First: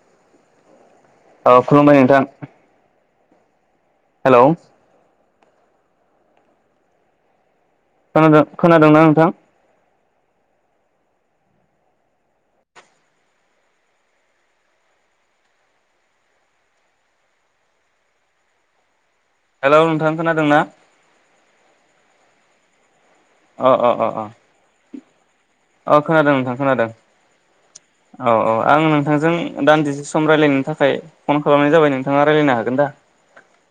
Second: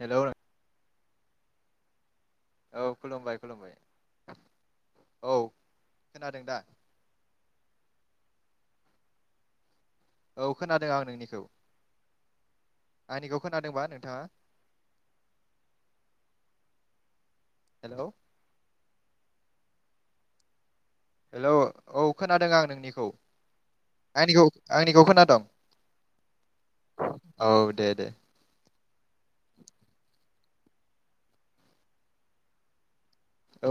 हेल' औ खुलुमबाय नोंथां। औ खुलुमबाय खुलुमबाय। हेलौ औ खोनादों दा। खोनादोंना नोंथां? औ खोनादों आं नोंनिखौ आंनिखौ खोनादोंबा नोंथाङा हेलौ हेलौ नोंथां खोनादों ना हेलौ औ खोनादों आं नोंनिखौ अ आंनिखौ आंनिखौ खोनादं औ खोनादों नोंथां खोनादों दे दे औ औ आं नोंथांजों दान्दिसे सम सम रायलायनो थाखाय फन खालामनाय जाबाय नोंथाङा रायज्लायनो हागोन दा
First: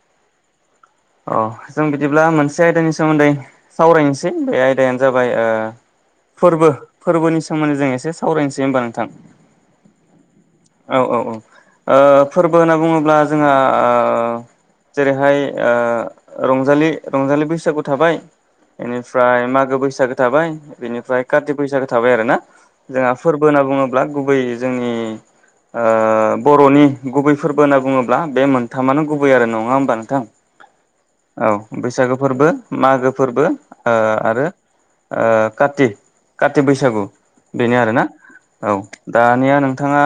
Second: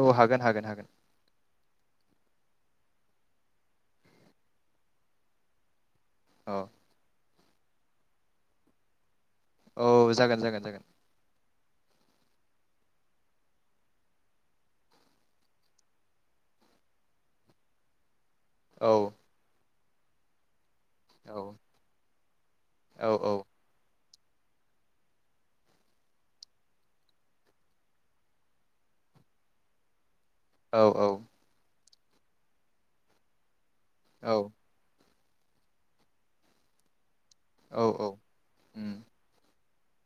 औ हागोन हागोन हागोन औ जों बिदिब्ला मोनसे आयदानि सोमोन्दै सावरायनोसै बे आयदायानो जाबाय ओ औ फोरबो फोरबोनि सोमोन्दै जों एसे सावरायनोसै होमबा नोंथां औ जागोन जागोन जागोन औ ओ फोरबो होनना बुङोब्ला जोंहा ओ जेरैहाय ओ रंजालि रंजालि बैसागु थाबाय औ बेनिफ्राय मागो बैस सागो थाबाय बिनिफ्राय औ काति बैसागो थाबाय आरो ना जोंहा औ औ औ फोरबो होनना बुङो ब्ला गुबै जोंनि ओ बर'नि गुबै फोरबो होनना बुङोब्ला बे मोनथामानो गुबै आरो नङा होमबा नोंथां औ औ बैसागो फोरबो मागो फोरबो ओ औ आरो ओ काति काति बैसागु बेनो औ आरोना औ औ उम दानिया नों नोंथाङा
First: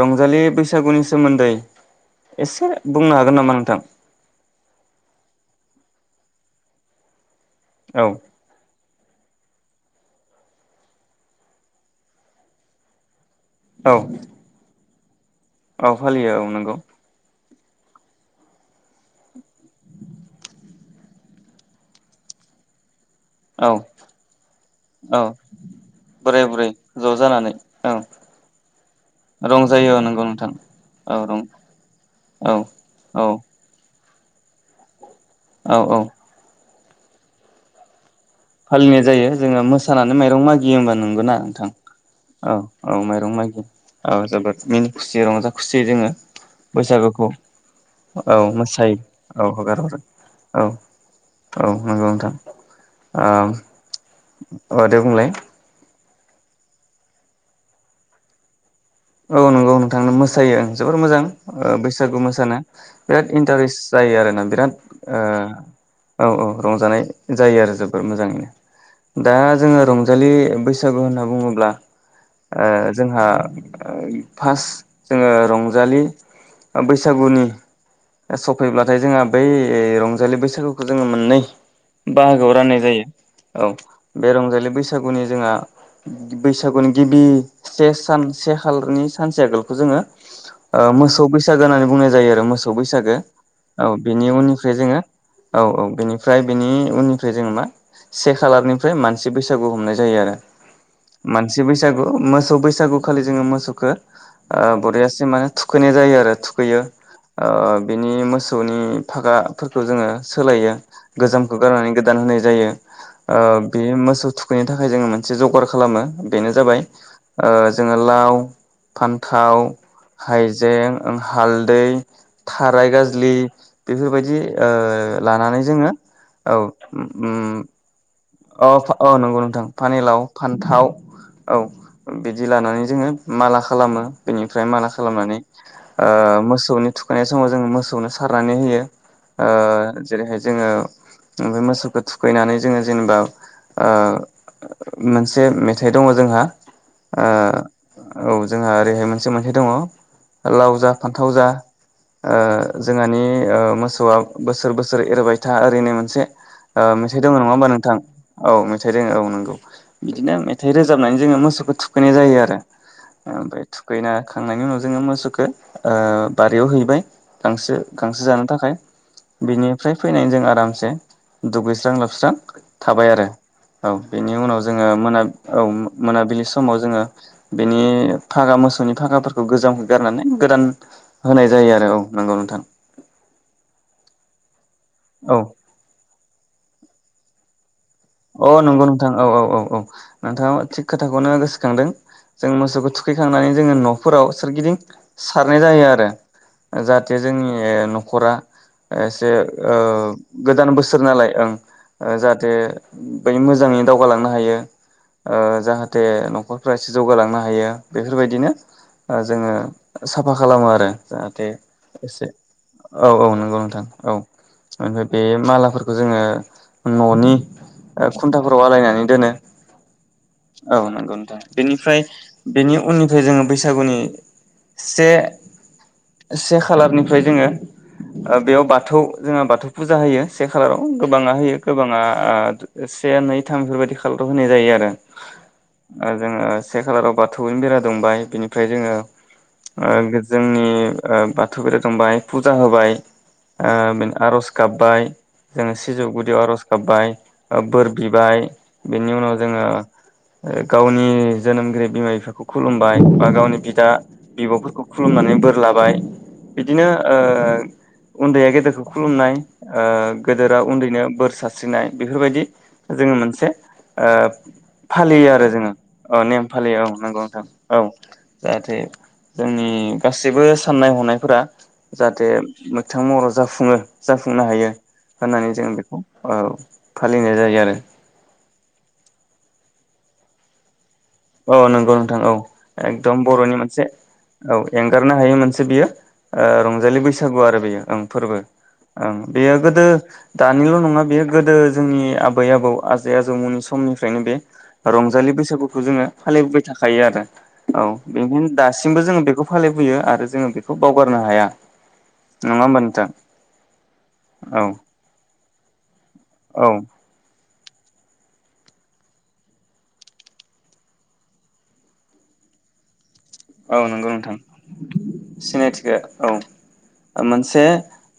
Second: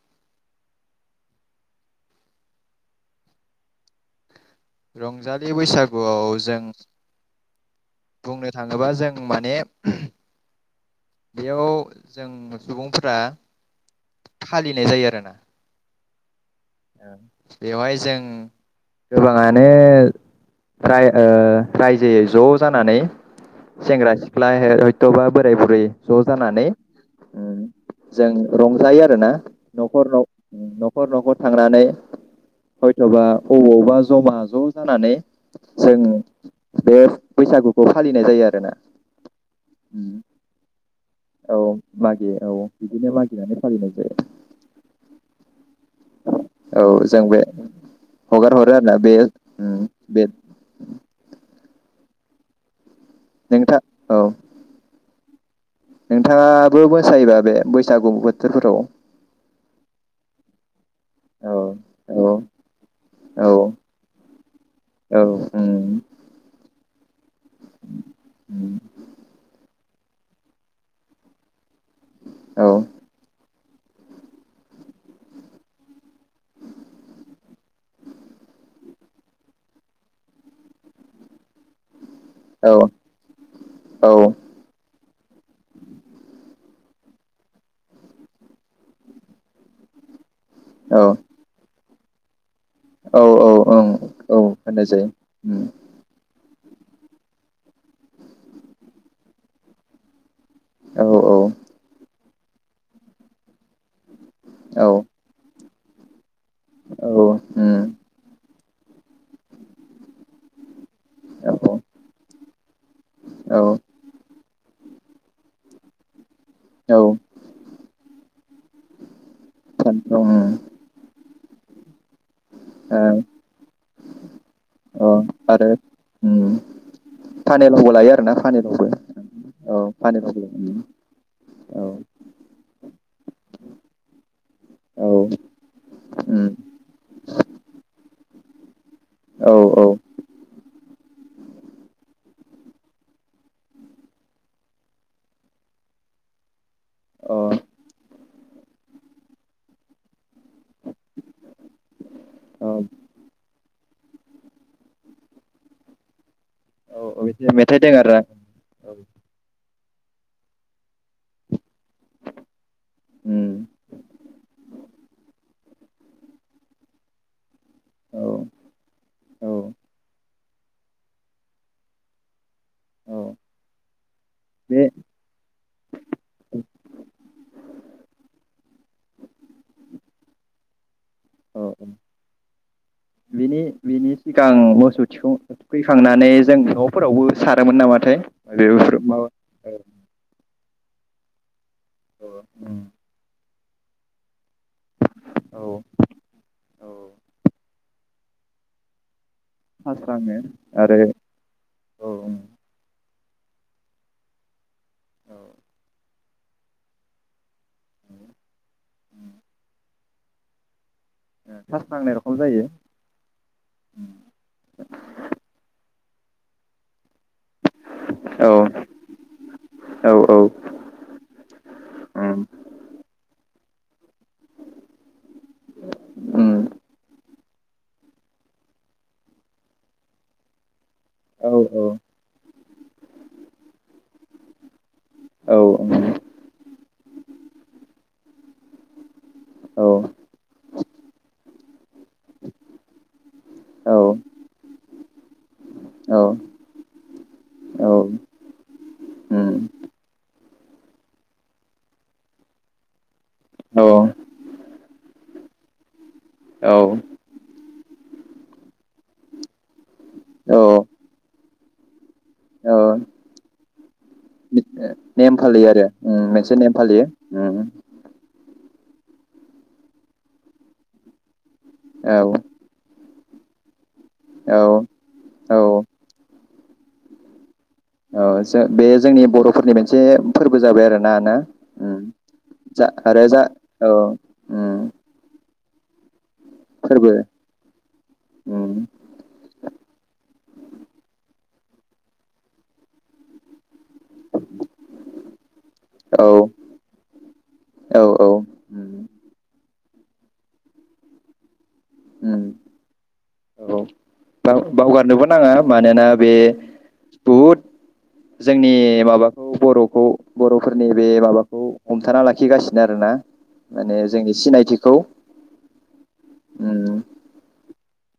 रंजालि बैसागुनि सोमोन्दै एसे बुंनो हागोन नामा नोंथां रंजालि बैसागुआव जों औ बुंनो थाङोबा जों माने बेयाव जों सुबुंफोरा औ फालिनाय जायो दोना औ फालियो औ नंगौ बेवहाय जों गोबाङानो राय ओ रायजोयै ज' जानानै औ सेंग्रा सिख्ला औ हयथ'बा बोराय बुरै ज' बोराय जानानै बुरै ज' जानानै औ जों रंजायो आरो ना रंजायो औ न'खर नंगौ न नोंथां उम न'खर औ न'खर रं थांनानै औ हयथ'बा औ अबावबा ज'मा ज' जानानै औ औ जोङो बे बैसागुखौ फालि फालिनाय जायो जोङो मोसानानै माइरं मागियो होमबा नों गोना औ नोंथां मागियो औ औ बिदिनो माइरं मागिनानै माइदिं फालिनाय औ जोबोद मिनि खुसिै रंजा खुसिय जोङो जायो औ जों बैसागुखौ बे औ हगार हरो मोसायो आरोना बे औ हगार उम हरो बे औ औ नंगौ नोंथां आ नोंथां औ अ दे बुंलाय नोंथाङाबो मोसायोबा बे बैसागु बोथोरफोराव औ नंगौ नोंथांनो मोसायो ओं जोबोर मोजां औ बैसागु औ मोसानो बिराद औ इन्टारेस्ट जायो आरोना बिराद औ उम ओ औ औ रंजानाय जायो आरो जोबोर उम मोजाङैनो दा जोङो रंजालि बैसागु होनना बुङोब्ला ओ औ जोंहा ओ फार्स्ट जोङो रंजालि बैसागुनि सफैब्लाथाय जोंहा बै रंजालि बैसागुखौ जोङो मोननै बाहागोआव औ राननाय जायो औ बे रंजालि बैस सागुनि जोंहा बैसागुनि गिबि से सान से खालारनि सानसे आगोलखौ जोङो ओ औ मोसौ बैसागो होननानै बुंनाय जा यो आरो मोसौ बैसागो औ औ ओं बेनि औ उननिफ्राय होननाय जोङो जायो औ उम औ बेनिफ्राय बेनि उननिफ्राय जोङो मा से खालारनिफ्राय मानसि बैसागु हमनाय जायो आरो औ मानसि औ बैसागु मो सौ बैसागु खालि जोङो मोसौखो आ औ बरियासि मा थुखैनाय जायो आरो थु खैयो औ ओ उम बेनि मोस सौ नि फागाफोरखौ जोङो सोलायो गोजामखौ औ गारनानै गोदान होनाय जायो ओ औ बेयो मोसौ थुखैनो थाखै जोङो मोनसे जगार खालामो बेनो जाबाय औ ओ लाव फान थाव फान्थाव उम हाइजें ओ हालदै थाराय ओ गाजलि बेफोरबायदि ओ अ लानानै आरो जोङो उम औ पानेलावबो लायो आरोना औ पानेलावबो औ नंगौ नोंथां औ पानिलाव पानेलावबो उम फान्थाव औ बिदि लानानै। जोङो माला खालामो बेनि फ्राय माला औ खालामनानै उम मोसौनि [unintelligible] समाव जोङो मोसौनो सारनानै होयो। औ औ जेरैहाय जोङो। ओमफ्राय मोसौखौ थुखैनानै जोङो जेनेबा। मोनसे मेथाइ दङ जोंहा [unintelligible] अ औ जोंहा ओरैहाय मोनसे मेथाइ दङ लाव जा फान्थाव जा। औ जोंहानि मोसौआ बोसोर बोसोर एरबाय था ओरै होननाय मोनसे औ मेथाइ दङ बिदि नङा होमबा मेथाइ दं नोंथां। आरोना औ मेथाइ दों औ नंगौ। बिदिनो मेथाइ रोजाबनानै जोङो मोसौखौ थुखैनाय जायो आरो उम ओमफ्राय थुखैना खांनायनि उनाव जोङो मोसौखौ बारियाव हैबाय। गांसो औ गांसो जानो थाखाय औ बिनिफ्राय फैनायनि जों आरो आरामसे दुगैस्रां लोबस्रां थाबाय औ आरो औ बेनि उनाव बे जोङो मोना औ मोनाबिलि समाव जोङो बेनि फागा मोसौ। नि फागाफोरखौ गोजामखौ गारनानै गोदान होनाय जायो आरो औ नंगौ नोंथां। बिनि [unintelligible] [unintelligible] औ थुखैखांनानै। जों न'फोरावबो सारोमोन नामा? अ नंगौ नोंथां औ औ औ औ नोंथाङा थिग खोथाखौनो गोसो खांदों जों मोसौखौ थुखैखांनानै। जोङो न'फोराव सोरगिदिं सारनाय औ जायो आरो औ जाहाथे जोंनि न'खरा एसे सास्राङो गोदान आरो बोसोर नालाय ओं औ जाहाथे बे मोजाङै दावगालांनो हायो औ जाहाथे न'खरफ्रा एसे जौगालांनो हायो। बेफोर बायदिनो जोङो साफा खालामो आरो जाहाथे सास्रांनाय एसे रखम जायो औ औ नंगौ नोंथां औ ओमफ्राय बे मालाफोर बखौ जोङो न'नि ओ खुन्थाफोराव औ आलायनानै दोनो औ नंगौ नोंथां बेनिफ्राय उम बेनि उननिफ्राय जोङो बैसागुनि से से उम खालारनिफ्राय जोङो ओ बेयाव बाथौ जोङो बाथौ फुजा होयो से खालाराव गोबाङा होयो औ औ गोबाङा ओ से नै थाम बेफोरबायदि खालाराव होनाय जायो आरो औ उम ओ जोङो से खालाराव बाथौनो बेरा दुमबाय बिनि ओमफ्राय जोङो औ ओ जोंनि ओ बाथौ दुमबाय फुजा होबाय ओ औ बे आर'ज गाबबाय जोङो सिजौ गुदियाव आर'ज गाबबाय ओ बोर उम बिबाय बिनि उनाव जोङो ओ गावनि जोनोमगिरि बिमा बिफाखौ खुलुमबाय बा गावनि औ बिदा बिब'फोरखौ खुलुमनानै बोर लाबाय औ बिदिनो ओ उन्दैया गेदेरखौ खुलुमनाय ओ गोदोरा औ उन्दैनो बोर सा स्रिनाइ बेफोरबायदि औ जोङो मोनसे ओ फालियो आरो जोङो औ नेम फालियो औ नंगौ नोंथां औ जाहाथे जोंनि गासैबो साननाय हनायफोरा जाहाथे औ मोगथां महर जाफुङो जाफुंनो हायो औ होननानै औ जों बेखौ औ फालिनाय जायो आरो औ जो बे जोंनि बर'फोरनि मोनसे फोरबो जाबाय आरो औ नंगौ नोंथां औ एकदम आरो जा बर'नि मोनसे औ औ उम एंगारनो हायि मोनस से बियो ओ रंजालि फोरबो बैसागु आरो बेयो ओं फोरबो उम ओं बेयो गोदो दानिल' नङा बेयो गोदो जोंनि आबै आबौ आजै आजौमोननि समनिफ्रायनो बे रंजालि बैसागु औ फालिबोबाय थाखायो आरो औ बेदिनो दासिमबो जोङो बेखौ फालि लुबैयो आरो जोङो बेखौ बावगारनो हाया उम नङा होमबा नोंथां औ बाव औ बावगारनोबो नाङा मानोना बे औ बहुद जोंनि माबाखौ बर'खौ बर'फोरनि बे माबाखौ हमथाना लाखिगासिनो आरोना औ माने नंगौ जोंनि नोंथां सिनायथिखौ सिनायथिखौ उम औ मोनसे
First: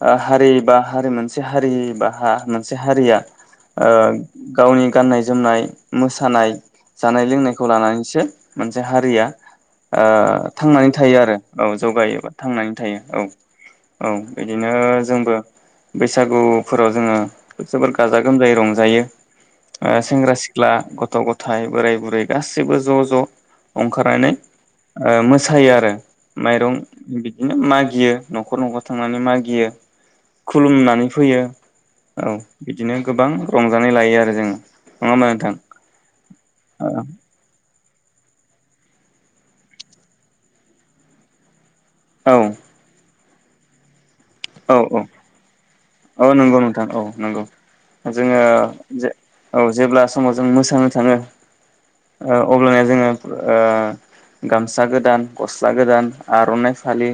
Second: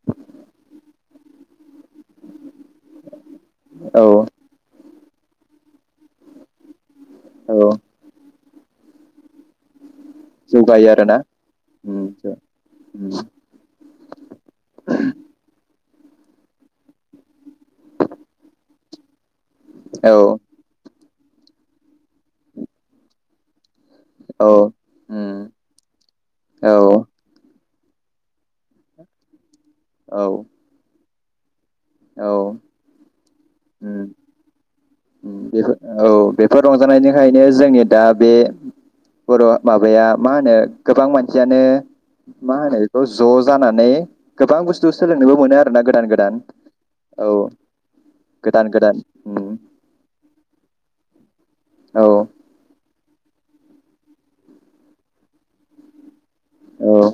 ओ हारि बा हारि मोनसे हारि बा मोनसे हारिया ओ औ गावनि गाननाय जोमनाय मोसानाय जानाय लोंनायखौ औ लानानैसो मोनसे हारिया ओ जौगायो थांनानै थायो आरोना आरो औ उम जौगायोबो थांनानै थायो उम औ औ बिदिनो जोंबो बैसागुफोराव जोङो जोबोर गाजा गोमजायै रंजायो औ सेंग्रा सिख्ला ग थ' गथाय बोराय बुरै गासिबो ज' ज' ओंखारनानै औ ओ उम मोसायो आरो माइरं औ बिदिनो मागियो न'खर न'खर थांनानै मागियो औ खुलुमनानै फैयो औ बिदिनो गोबां रंजानाय उम लायो आरो जों बेफोर औ बेफोर औ रंजानायनिखायनो जोंनि दा बे बर' माबाया मा होनो गोबां मानसियानो मा होनो बेखौ ज' जानानै गोबां औ बुस्थु औ सोलोंनोबो मोनो आरोना गोदान औ गोदान नंगौ नोंथां औ नंगौ जोङो गोदान गोदान उम औ जेब्ला समाव जों मोसानो थाङो औ ओ अब्लानिया जोङो ओ गामसा गोदान गस्ला गोदान आर'नाइ औ फालि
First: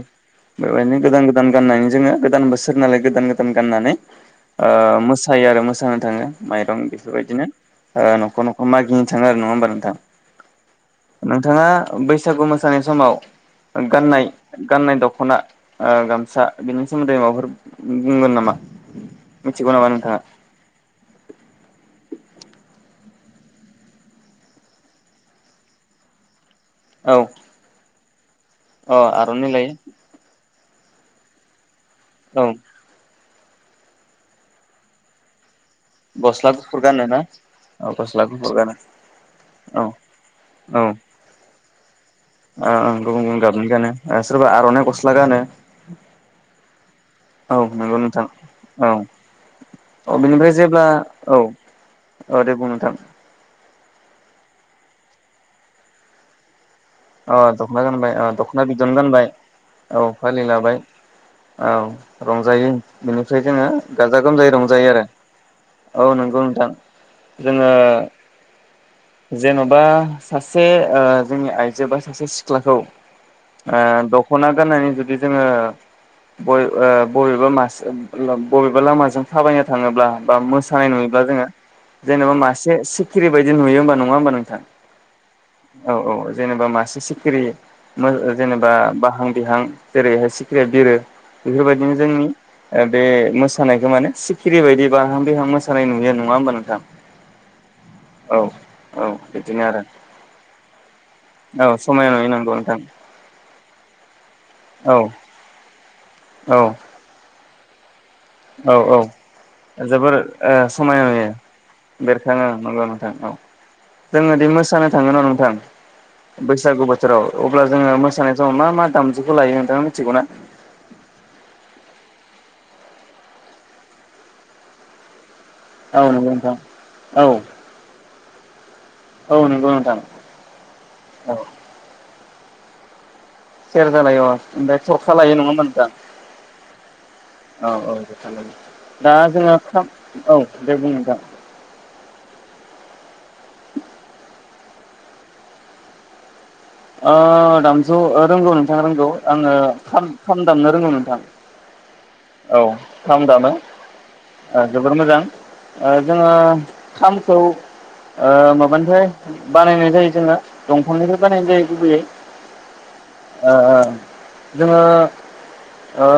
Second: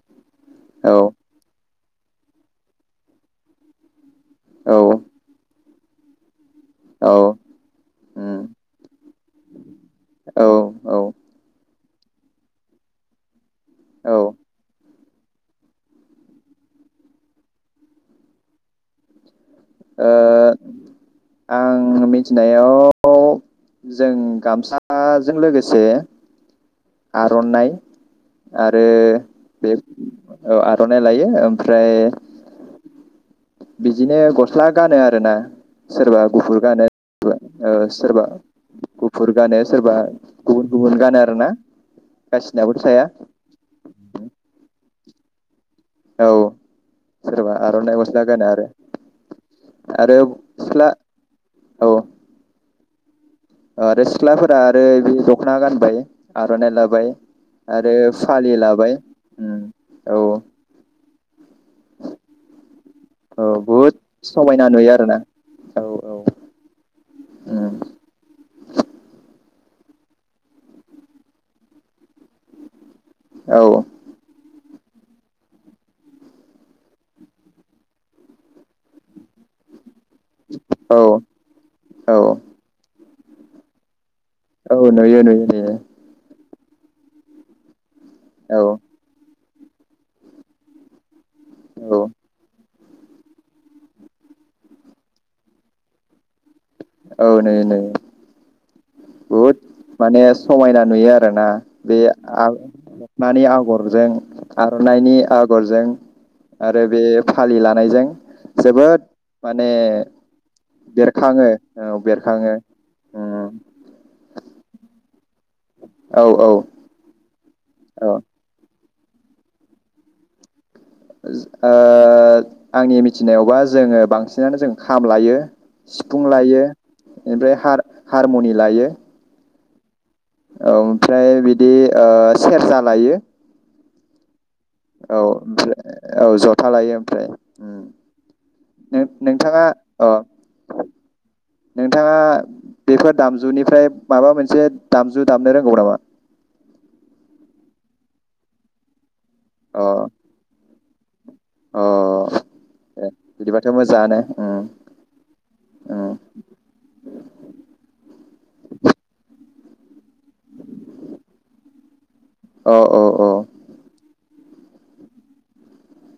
बेबायदिनो गोदान औ गोदान गाननानै जोङो गोदान बोसोर नालाय गोदान गोदान गाननानै ओ औ मोसायो आरो मोस [unintelligible] थाङो माइरं औ बेफोरबायदिनो ओ उम न'खर न'खर मागिनो थाङो आरो नङा होमबा नोंथां औ औ नोंथाङा बैसागु मोसानाय समाव औ गाननाय ओ गाननाय द ख'ना ओ गामसा बिनि सोमोनदै माबाफोर बुंगोन नामा? मिथिगौ नामा नोंथाङा? थिनायाव जों गामसाजों लोगोसे औ आर'नाइ आरो अ आर'नाइ बे लायो औ आर'नाइ लायो ओम फ्राय औ बिजिनो गस स्ला गानो आरो ना सोरबा गुफुर गानो ओ औ गस्ला सोरबा गुफुर गानो गुफुर गानो औ सोरबा गुबुन औ गुबुन गानो आरो ना ओ ओं गुबुन गुबुन गाबनि गानो सोरबा आर'नाइ गस स्ला गानो औ सोरबा औ आर'नाइ नंगौ गस्ला नोंथां गानो आरो औ आरो औ बेनिफ्राय जेब्ला सिख्ला औ औ औ दे बुं थां आरो सिख्लाफोरा आरो दख'ना गानबाय आर' नाय लाबा अ दखना गानबाय अ दखना बिदन गानबाय उम औ फालि लाबाय औ रंजायो बेनिफ्राय औ जोङो बहुद गाजा-गोमजायै समायना रंजायो नुयो आरो आरोना औ नंगौ नोंथां जोङो उम जेन'ब बा सासे ओ जोंनि आइ जोबा सासे सिख्लाखौ औ आ दख'ना गाननानै जुदि जोङो [unintelligible] ओ बबेबा मास बबेबा लामाजों थाबायनो थाङोब्ला बा मोसानाय औ नुयोब्लाा जोङो औ जेनेबा मासे सि खिरिबायदि नुयो होमबा नङा होमबा नों औ नुयो नुयो नुयो जेनेबा मासे सिखिरि जेनेबा औ बाहां बिहां जेरैहाय सिखिरिया बिरो बेफोरबायदिनो औ जोंनि ओ बे मोसानायखौ माने सिखिरि बायदि बाहां बिहां मोसानाय नुयो नङा होमबा नों औ नो नों औ बुहुद बिदिनो आरो माने समायना नुयो आरो। दा औ बे समायना नुयो नंगौ आं नोंथां मानि आगरजों औ आर'नाइनि आगरजों औ आरो बे फालि लानायजों औ जोबोद माने औ जोबोर ओ समायना बेरखाङो औ नुयो बेरखाङो नंगौ नोंथां औ उम जों हादि मोसानो थाङो ना नों थां औ औ बैसागु बोथोराव अब्ला जोङो ओ मोसानाय समाव मा मा दामजुखौ लायो नोंथाङा मिथिगौ ना? ओ आंनि मिथिनायावबा जोङो बांसिनानो जों खाम लायो। औ सिफुं नंगौ नोंथां लायो औ ओमफ्राय हार हारमुनि लायो। थां औ ओमफ्राय बिदि आ सेरजा लायो। सेरजा लायो अ। ओमफ्राय थरखा औ लायो नङा होमबा नोंथां ओमफ्राय औ जथा लायो ओमफ्राय औ औ जथा लायो दा जोङो नोंथाङा खाम औ दे बुं नोंथां नोंथाङा बेफोर दामजुनिफ्राय माबा मोनसे दामजु दामनो रोंगौ नामा? ओ दामजु रोंगौ नोंथाङा रोंगौ। आङो अ खाम खाम दामनो रोंगौ नों थां अ औ दे खाम दामो बिदिबाथ' मोजाङानो उम जोबोर मोजां उम जोङो खामखौ ओ माबानिफ्राय बानायनाय जायो जोंना दंफांनिफ्राय बा गुबैयै औ औ औ ओ जोङो ओ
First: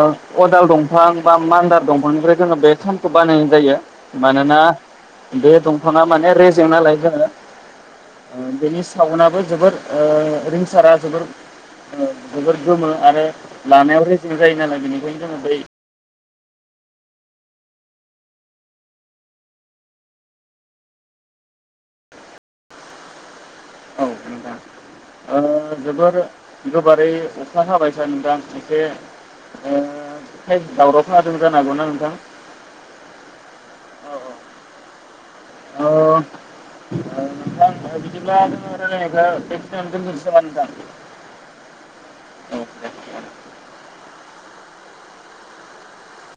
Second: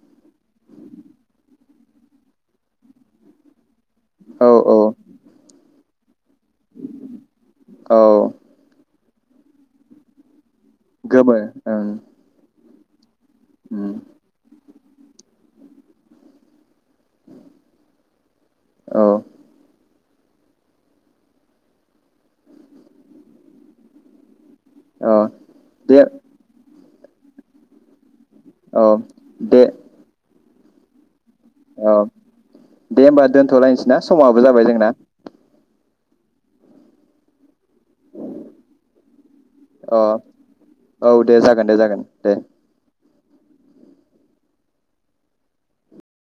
अदाल दंफां बा मान्दार दंफांनिफ्राय जोङो बे खामखौ बानायनाय जायो। औ मानोना औ बेे दं फाङा माने रेजेंनालाय जोङो औ आ बेनि सावोनाबो जोबोद आ रिं सारा जोबोर गोमो ओं आ जोबोर गोमो आरो उम लानायाव रेजें जायो नालाय बेनि [unintelligible] औ। औ। औ ओ दे जोबोर गोबारै अखा हाबाय सो नोंथां। एसे औ दे ओह हैद दावराव। खोनादों जानो हागौना औ नोंथां दे होमबा दोनथ'लायनोसै ना समाबो जाबाय जोंना। औ औ। नोंथां बिदिब्ला जोङो रायलायनायखौ बेखिनायावना अ दोनथ'नोसै नामा नोंथां औ दे जागोन दे जागोन दे औ।